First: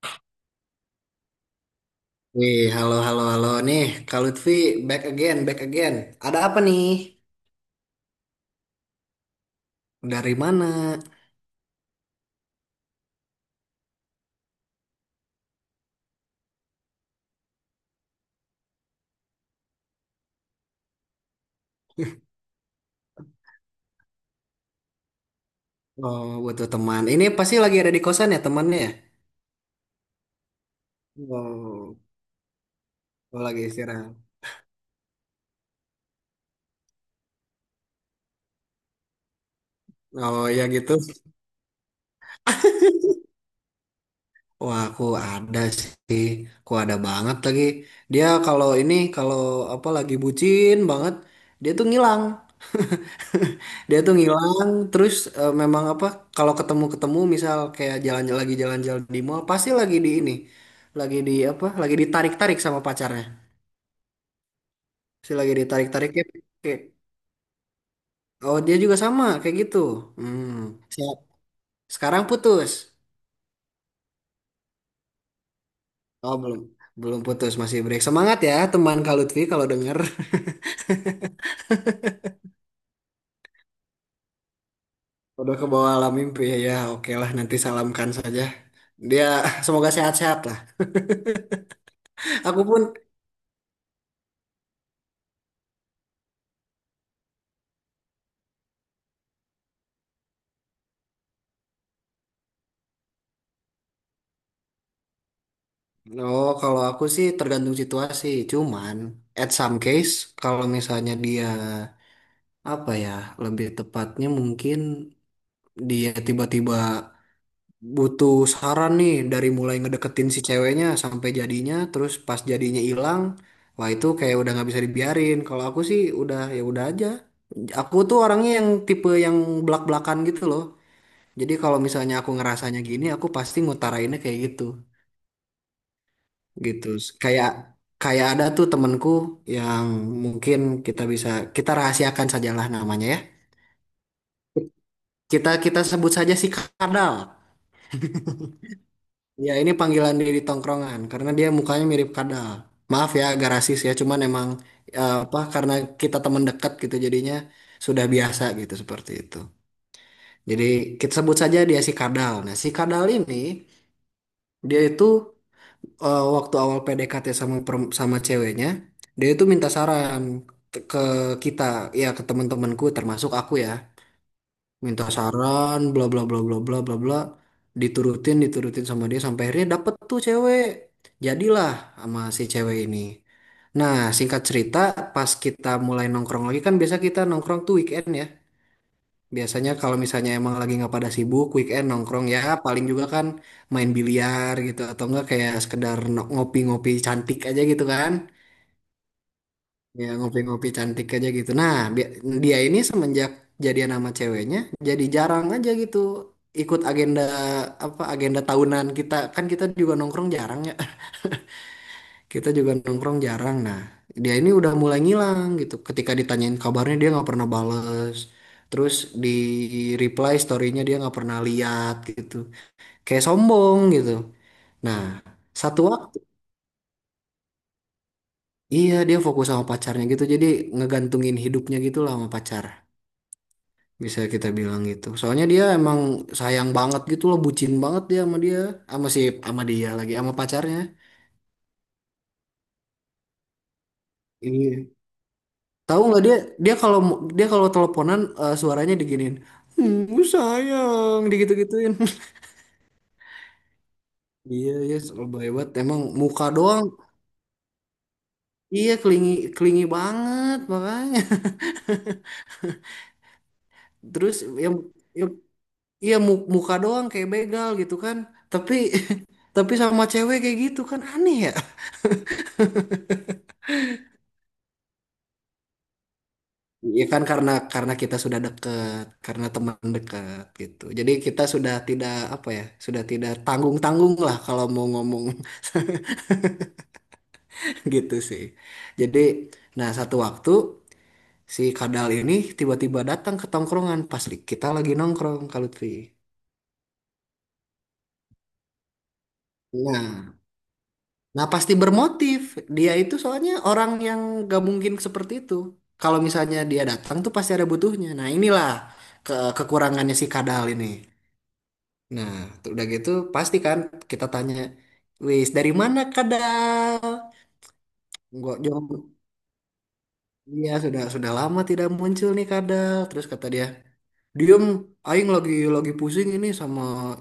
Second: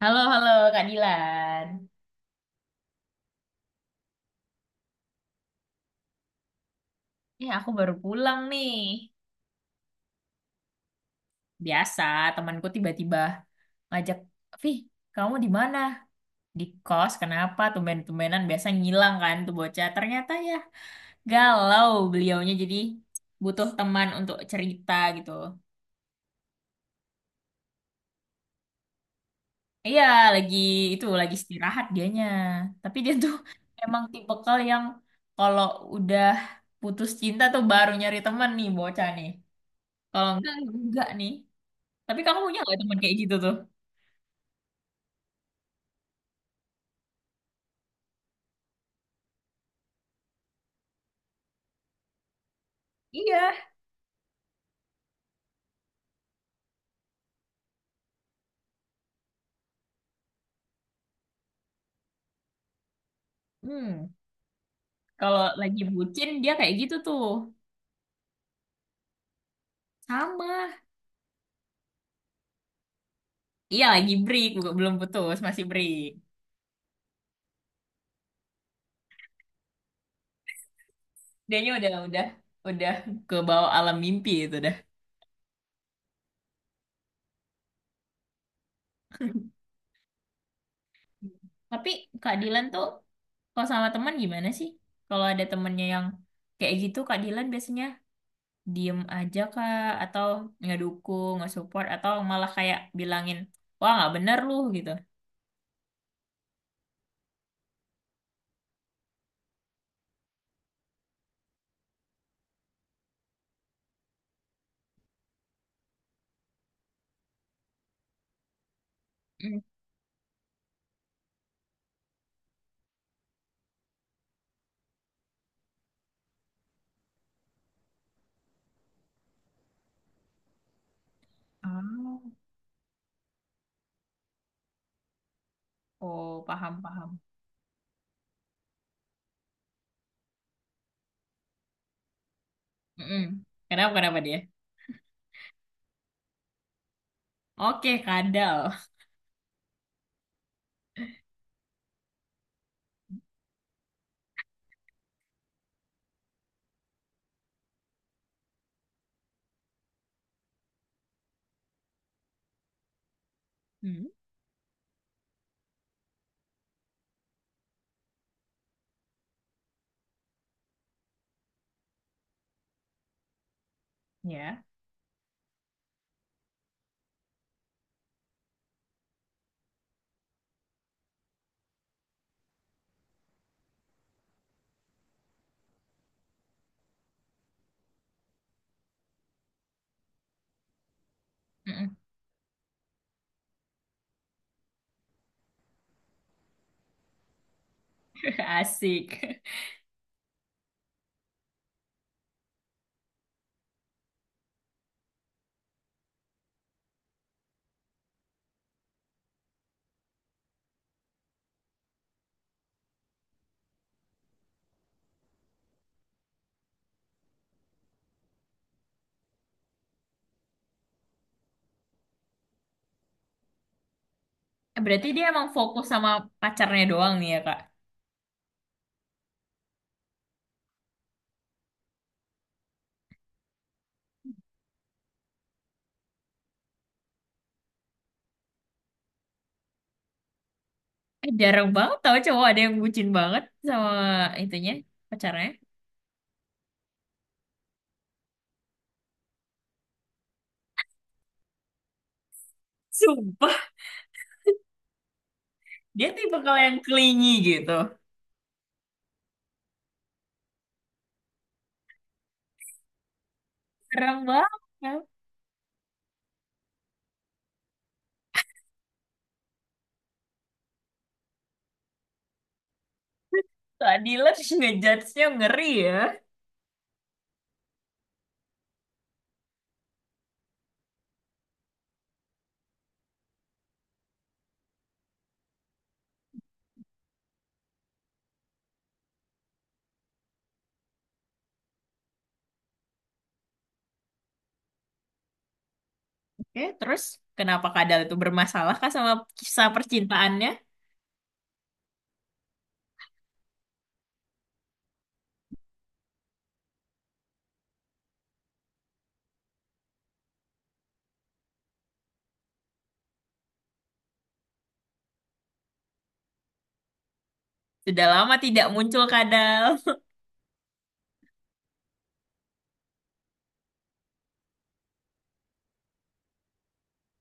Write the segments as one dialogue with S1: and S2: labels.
S1: Halo, halo Kak Dilan.
S2: Wih, halo, halo, halo nih, Kak Lutfi, back again, back again. Ada apa nih?
S1: Eh, aku baru pulang nih.
S2: Dari mana?
S1: Biasa, temanku tiba-tiba ngajak, "Vih, kamu di mana?" Di kos, kenapa? Tumben-tumbenan biasa ngilang kan tuh bocah. Ternyata ya galau beliaunya jadi butuh teman untuk cerita gitu.
S2: Oh, butuh teman. Ini pasti lagi ada di kosan ya temannya ya?
S1: Iya, lagi itu, lagi istirahat
S2: Oh,
S1: dianya. Tapi dia tuh
S2: oh, lagi
S1: emang
S2: istirahat.
S1: tipikal yang kalau udah putus cinta tuh baru nyari teman nih bocah nih. Kalau
S2: Oh, ya gitu.
S1: enggak nih. Tapi kamu punya nggak teman kayak gitu tuh?
S2: Wah, aku ada sih. Aku ada banget lagi. Dia kalau ini, kalau apa lagi bucin banget, dia tuh ngilang.
S1: Iya.
S2: Dia tuh ngilang. Terus memang apa, kalau ketemu-ketemu misal kayak jalan lagi jalan-jalan di mall, pasti lagi di ini. Lagi di apa, lagi ditarik-tarik sama pacarnya.
S1: Hmm,
S2: Si
S1: Kalau
S2: lagi
S1: lagi
S2: ditarik-tarik
S1: bucin dia kayak
S2: kayak,
S1: gitu tuh.
S2: oh dia juga sama kayak gitu. Hmm.
S1: Sama.
S2: Siap. Sekarang putus.
S1: Iya lagi break, bukan belum putus, masih break.
S2: Oh belum. Belum putus, masih break. Semangat ya teman Kak Lutfi kalau denger.
S1: Dianya udah ke bawah alam mimpi itu dah.
S2: Udah ke bawah alam mimpi ya, ya oke lah nanti salamkan saja. Dia semoga sehat-sehat lah.
S1: Tapi Kak Dilan
S2: Aku
S1: tuh
S2: pun,
S1: kalau sama teman gimana sih? Kalau ada temennya yang kayak gitu Kak Dilan biasanya diem aja Kak, atau nggak dukung, nggak support, atau malah kayak bilangin, "Wah, nggak bener lu" gitu.
S2: oh kalau aku sih tergantung situasi. Cuman at some case kalau misalnya dia apa ya lebih tepatnya mungkin dia tiba-tiba butuh saran nih dari
S1: Mm.
S2: mulai ngedeketin si ceweknya sampai jadinya, terus pas jadinya hilang, wah itu kayak udah nggak bisa dibiarin. Kalau aku sih udah ya udah aja. Aku tuh orangnya yang tipe yang belak-belakan gitu loh. Jadi kalau misalnya
S1: Ah,
S2: aku ngerasanya gini, aku pasti ngutarainnya kayak gitu,
S1: oh, paham,
S2: gitu.
S1: paham.
S2: Kayak kayak ada tuh temenku yang mungkin kita bisa kita rahasiakan sajalah namanya ya.
S1: Mm-mm. Kenapa kenapa dia?
S2: Kita kita sebut saja si Kadal.
S1: Oke, kadal.
S2: Ya ini panggilan dia di tongkrongan karena dia mukanya mirip Kadal. Maaf ya agak rasis ya, cuman emang apa karena kita teman dekat gitu jadinya sudah biasa gitu seperti itu. Jadi kita sebut saja dia si Kadal. Nah si Kadal ini
S1: Hmm,
S2: dia itu waktu awal PDKT sama ceweknya, dia itu minta saran ke kita, ya ke teman-temanku termasuk aku ya.
S1: ya.
S2: Minta saran bla bla bla bla bla bla bla diturutin diturutin sama dia sampai akhirnya dapet tuh cewek. Jadilah sama si cewek ini. Nah, singkat cerita, pas kita mulai nongkrong lagi kan biasa kita nongkrong tuh weekend ya. Biasanya kalau misalnya emang lagi nggak pada sibuk, weekend
S1: Mm-mm.
S2: nongkrong ya paling juga kan main biliar gitu atau enggak kayak sekedar ngopi-ngopi cantik aja gitu kan.
S1: Asik.
S2: Ya ngopi-ngopi cantik aja gitu. Nah, dia ini semenjak jadian sama ceweknya jadi jarang aja gitu ikut agenda apa agenda tahunan kita. Kan kita juga nongkrong jarang ya kita juga nongkrong jarang. Nah, dia ini udah mulai ngilang gitu. Ketika ditanyain kabarnya dia nggak pernah bales. Terus di reply story-nya dia nggak pernah lihat gitu. Kayak sombong gitu. Nah,
S1: Berarti dia emang
S2: satu
S1: fokus sama
S2: waktu
S1: pacarnya doang nih ya, Kak.
S2: iya dia fokus sama pacarnya gitu. Jadi ngegantungin hidupnya gitu lah sama pacar. Bisa kita bilang gitu. Soalnya dia emang sayang banget gitu loh, bucin banget dia sama dia, sama si sama dia lagi sama pacarnya.
S1: Eh, jarang banget tau cowok ada yang bucin banget sama itunya,
S2: Iya.
S1: pacarnya.
S2: Tahu nggak dia dia kalau dia kalau teleponan suaranya diginiin. Hmm, sayang digitu-gituin.
S1: Sumpah,
S2: Iya, iya lebih hebat. Emang
S1: dia tipe
S2: muka
S1: kalau yang
S2: doang.
S1: clingy gitu.
S2: Iya, kelingi kelingi banget makanya.
S1: Jarang
S2: Terus yang
S1: banget.
S2: yang iya muka doang kayak begal gitu kan. Tapi tapi sama cewek kayak gitu kan aneh ya.
S1: Keadilan ngejudge-nya ngeri ya.
S2: Iya kan karena kita sudah dekat, karena teman dekat gitu. Jadi kita sudah tidak apa ya, sudah tidak tanggung-tanggung lah kalau mau ngomong gitu sih. Jadi, nah satu waktu si Kadal ini tiba-tiba datang ke tongkrongan pas kita lagi nongkrong Kak Lutfi.
S1: Oke, terus kenapa kadal itu bermasalah kah sama kisah
S2: Nah,
S1: percintaannya?
S2: nah, pasti bermotif. Dia itu soalnya orang yang gak mungkin seperti itu. Kalau misalnya dia datang tuh pasti ada butuhnya. Nah, inilah kekurangannya si Kadal ini. Nah, tuh udah gitu pasti kan kita tanya, "Wis, dari mana Kadal?"
S1: Sudah lama
S2: Enggak,
S1: tidak muncul kadal.
S2: iya, sudah lama tidak muncul nih kadal. Terus kata dia, "Diem, aing lagi pusing ini sama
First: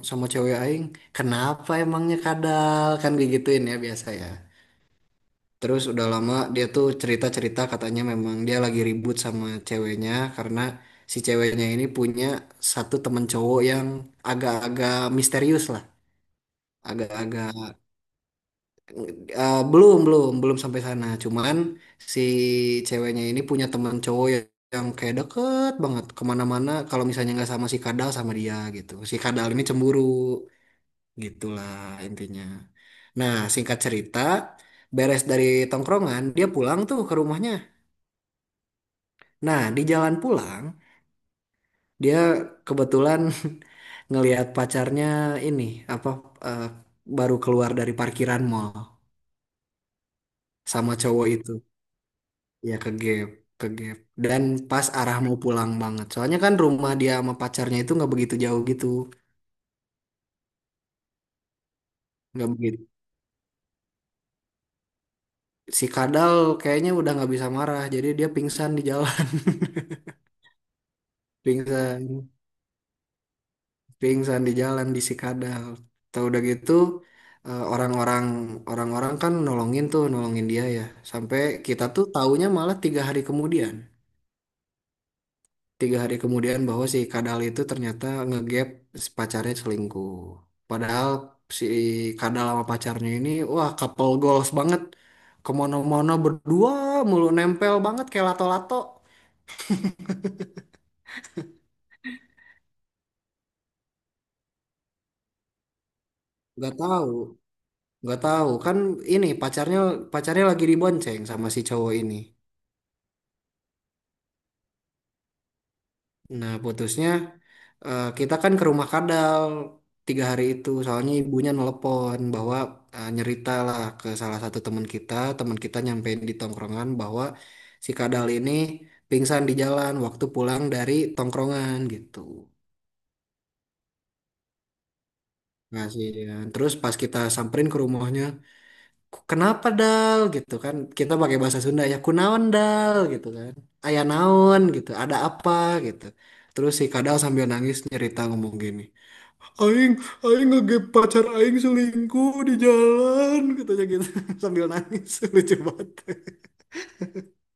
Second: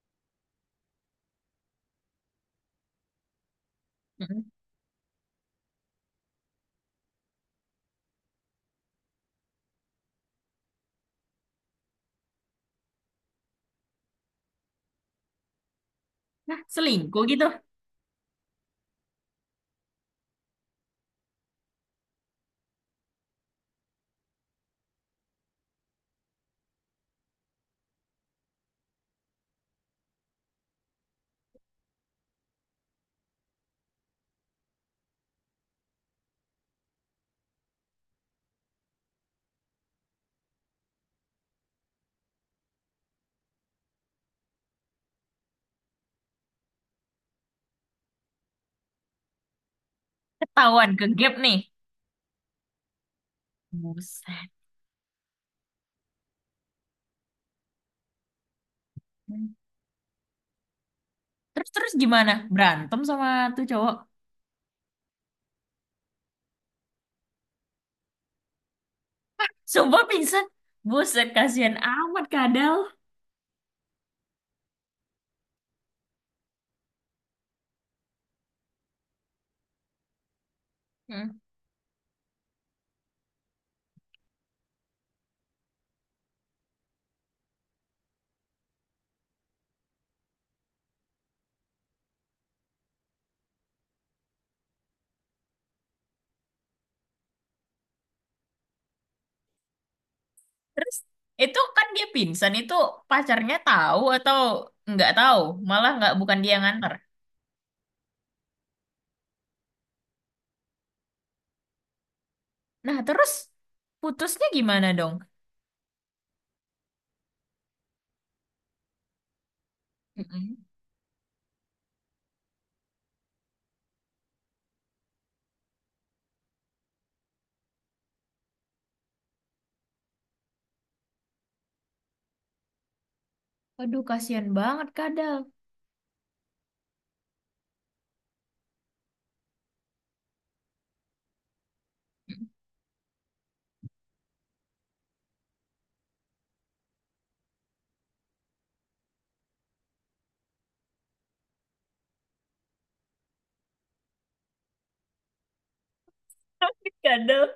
S2: sama cewek aing. Kenapa emangnya kadal?" Kan digituin ya biasa ya. Terus udah lama dia tuh cerita-cerita katanya memang dia lagi ribut sama ceweknya karena si ceweknya ini punya satu temen cowok yang agak-agak misterius lah,
S1: Nah, selingkuh gitu.
S2: agak-agak belum belum belum sampai sana cuman si ceweknya ini punya teman cowok yang, kayak deket banget kemana-mana kalau misalnya nggak sama si Kadal sama dia gitu si Kadal ini cemburu gitulah intinya. Nah singkat cerita beres dari tongkrongan dia pulang tuh ke rumahnya. Nah di jalan pulang dia kebetulan ngelihat pacarnya ini apa eh, baru keluar dari parkiran mall
S1: Ketahuan
S2: sama
S1: ke
S2: cowok
S1: gap
S2: itu.
S1: nih.
S2: Ya ke gap, ke gap. Dan
S1: Buset.
S2: pas arah mau pulang banget. Soalnya kan rumah dia sama pacarnya itu nggak begitu jauh gitu.
S1: Terus terus gimana?
S2: Nggak begitu.
S1: Berantem sama tuh cowok.
S2: Si Kadal kayaknya udah nggak bisa marah. Jadi dia pingsan di jalan.
S1: Sumpah pingsan. Buset, kasihan amat
S2: Pingsan.
S1: kadal.
S2: Pingsan di jalan di si Kadal. Tahu udah gitu eh, orang-orang orang-orang kan nolongin tuh, nolongin dia ya.
S1: Hmm.
S2: Sampai kita tuh taunya malah 3 hari kemudian bahwa si Kadal itu ternyata ngegap si pacarnya selingkuh. Padahal si Kadal sama pacarnya ini, wah couple goals banget. Kemana-mana berdua mulu nempel banget kayak lato-lato.
S1: Terus itu kan dia pingsan itu pacarnya tahu atau nggak tahu, malah nggak bukan dia yang
S2: Gak
S1: nganter.
S2: tahu, gak tahu. Kan ini pacarnya pacarnya lagi dibonceng sama si cowok ini.
S1: Nah, terus putusnya gimana dong?
S2: Nah, putusnya kita kan ke rumah Kadal tiga hari
S1: Mm-mm.
S2: itu. Soalnya ibunya nelpon bahwa nyerita lah ke salah satu teman kita. Teman kita nyampein di tongkrongan bahwa si Kadal ini pingsan di jalan waktu pulang dari tongkrongan gitu.
S1: Aduh, kasihan banget kadal.
S2: Kasihan. Terus pas kita samperin ke rumahnya, Kenapa Dal?" Gitu kan. Kita pakai bahasa Sunda ya, kunaon Dal? Gitu kan. Aya naon gitu, ada apa gitu. Terus si Kadal sambil nangis nyerita ngomong gini. Aing, Aing, ngegep pacar Aing selingkuh di jalan, katanya gitu sambil nangis, lucu banget.
S1: Kadal.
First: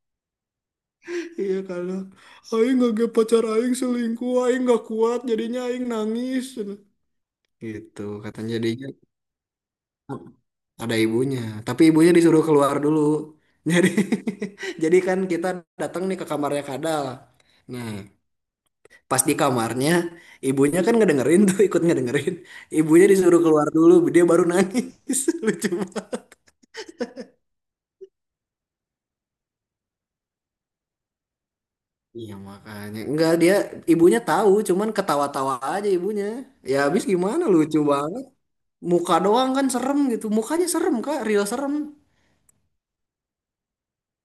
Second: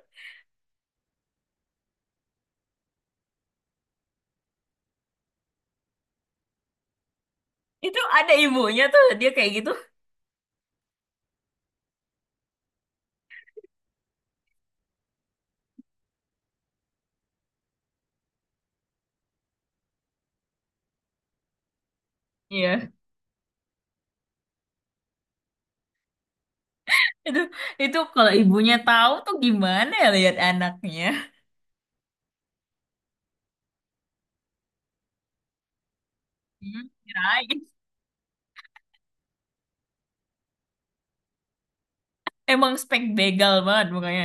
S2: Iya kalau Aing ngegep pacar Aing selingkuh, Aing nggak kuat, jadinya Aing nangis.
S1: Itu
S2: Gitu
S1: ada
S2: katanya
S1: ibunya
S2: jadinya
S1: tuh dia kayak gitu.
S2: ada ibunya, tapi ibunya disuruh keluar dulu. Jadi, jadi, kan kita datang nih ke kamarnya Kadal. Nah, pas di kamarnya, ibunya kan ngedengerin tuh, ikut ngedengerin.
S1: Iya.
S2: Ibunya disuruh keluar dulu, dia baru nangis, lucu banget.
S1: Itu itu kalau ibunya tahu tuh gimana ya lihat anaknya.
S2: Iya makanya enggak, dia ibunya tahu cuman ketawa-tawa aja ibunya. Ya habis gimana
S1: Kirain.
S2: lucu banget, muka doang kan serem gitu, mukanya serem Kak Rio, serem.
S1: Emang spek begal banget mukanya.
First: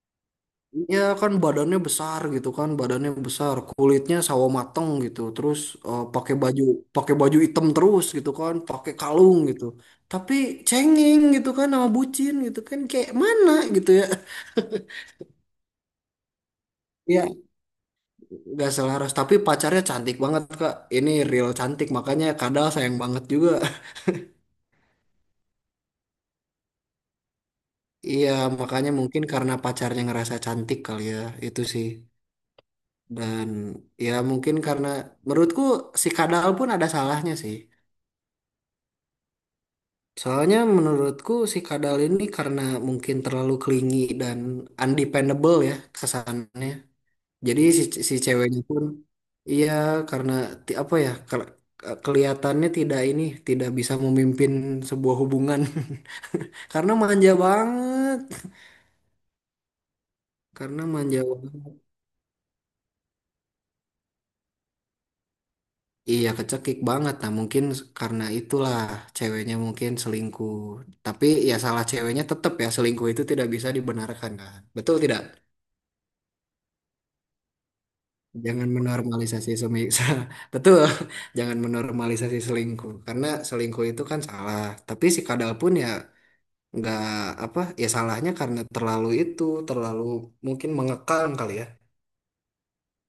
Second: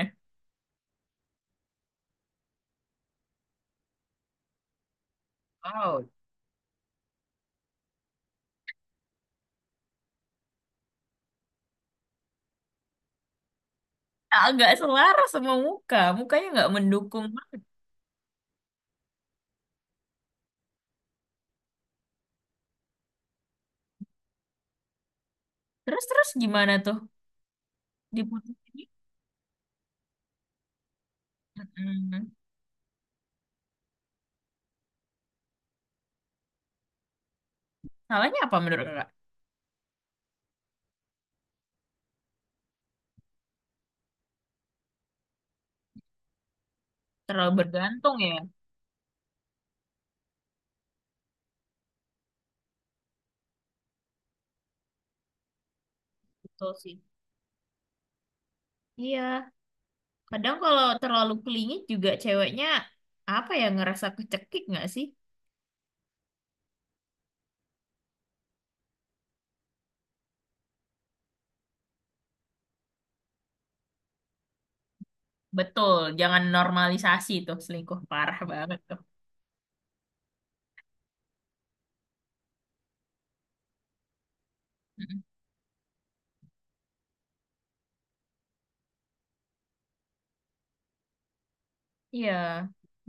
S2: Ya kan badannya besar gitu kan, badannya besar, kulitnya sawo mateng gitu. Terus eh,
S1: Wow.
S2: pakai baju pakai baju hitam terus gitu kan, pakai kalung gitu, tapi cengeng gitu kan, sama bucin gitu kan, kayak mana gitu ya.
S1: Agak selaras sama muka. Mukanya nggak mendukung
S2: Iya,
S1: banget.
S2: nggak selaras. Tapi pacarnya cantik banget, Kak. Ini real cantik, makanya Kadal sayang banget juga.
S1: Terus-terus gimana tuh
S2: Iya,
S1: diputus ini?
S2: makanya mungkin karena pacarnya ngerasa cantik kali ya, itu sih.
S1: Mm-mm.
S2: Dan ya mungkin karena menurutku si Kadal pun ada salahnya sih.
S1: Salahnya apa menurut kakak?
S2: Soalnya menurutku si Kadal ini karena mungkin terlalu clingy dan undependable ya kesannya.
S1: Terlalu
S2: Jadi si
S1: bergantung ya?
S2: ceweknya pun iya karena apa ya kelihatannya tidak bisa memimpin sebuah hubungan.
S1: Betul
S2: Karena
S1: sih.
S2: manja banget,
S1: Iya. Kadang
S2: karena
S1: kalau
S2: manja
S1: terlalu
S2: banget.
S1: kelingit juga ceweknya, apa ya, ngerasa kecekik nggak sih?
S2: Iya kecekik banget. Nah mungkin karena itulah ceweknya mungkin selingkuh. Tapi ya salah ceweknya tetap ya, selingkuh itu tidak bisa dibenarkan kan. Betul tidak?
S1: Betul. Jangan normalisasi tuh selingkuh. Parah
S2: Jangan
S1: banget tuh.
S2: menormalisasi semi betul. Jangan menormalisasi selingkuh karena selingkuh itu kan salah. Tapi
S1: Mm-mm.
S2: si Kadal pun ya nggak apa ya salahnya karena terlalu mungkin mengekang kali ya.
S1: Iya.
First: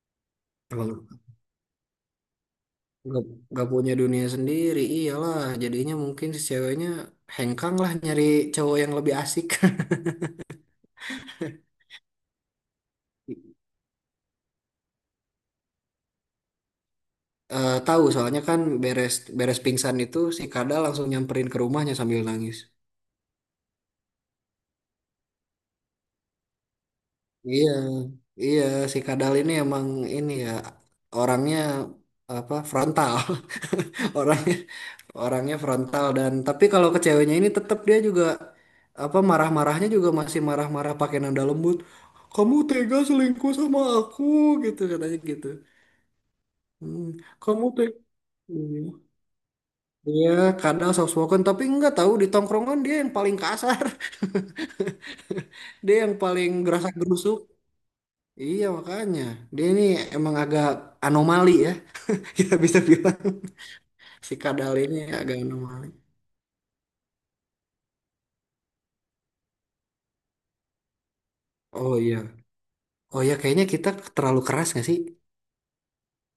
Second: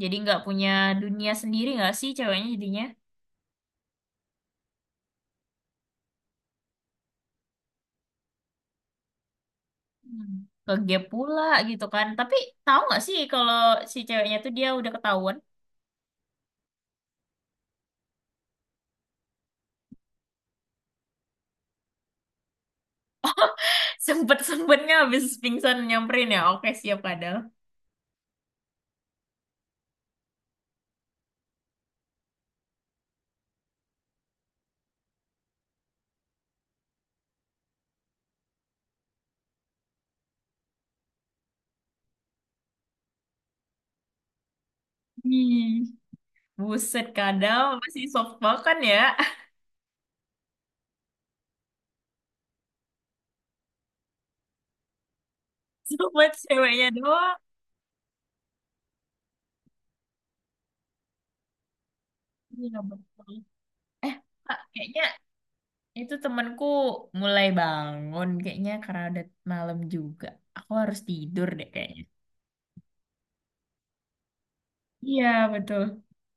S1: Jadi nggak punya
S2: Emang.
S1: dunia sendiri nggak sih ceweknya jadinya?
S2: Nggak, nggak punya dunia sendiri, iyalah. Jadinya mungkin si ceweknya hengkang lah nyari cowok yang lebih asik.
S1: Hmm. Ke gap pula gitu kan, tapi tahu nggak sih kalau si ceweknya tuh dia udah ketahuan.
S2: Eh, tahu soalnya kan beres beres pingsan itu si Kadal langsung nyamperin ke rumahnya sambil nangis.
S1: Sempet sempetnya habis pingsan nyamperin ya, oke siap kadal.
S2: Iya, iya si Kadal ini emang ini ya orangnya apa frontal. Orangnya orangnya frontal dan tapi kalau ke ceweknya ini tetap dia juga apa marah-marahnya juga masih marah-marah pakai nada lembut. Kamu tega selingkuh sama aku, gitu katanya gitu.
S1: Hmm. Buset,
S2: Hmm, kamu
S1: kadal
S2: tega.
S1: masih soft kan ya.
S2: Iya, kadang soft spoken, tapi nggak tahu di tongkrongan dia yang paling kasar, dia yang
S1: Sobat
S2: paling
S1: ceweknya
S2: gerasa
S1: doang.
S2: gerusuk. Iya makanya, dia ini emang agak anomali ya, kita
S1: Iya,
S2: bisa bilang
S1: betul. Eh
S2: si
S1: Kak,
S2: Kadal ini
S1: kayaknya
S2: agak anomali.
S1: itu temanku mulai bangun kayaknya, karena udah malam juga aku harus tidur deh
S2: Oh
S1: kayaknya.
S2: iya, oh iya kayaknya kita terlalu keras nggak sih?
S1: Iya, betul.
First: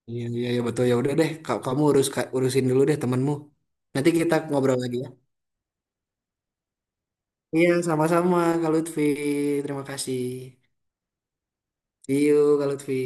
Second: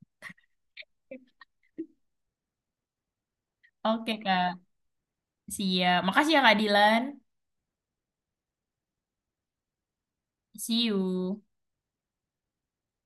S2: Iya iya iya, betul ya udah deh, kamu urus urusin dulu deh temenmu. Nanti
S1: Oke
S2: kita
S1: Kak.
S2: ngobrol lagi ya.
S1: Siap, makasih ya Kak Dilan.
S2: Iya sama-sama Kak Lutfi, terima kasih.
S1: See you.
S2: See you Kak Lutfi.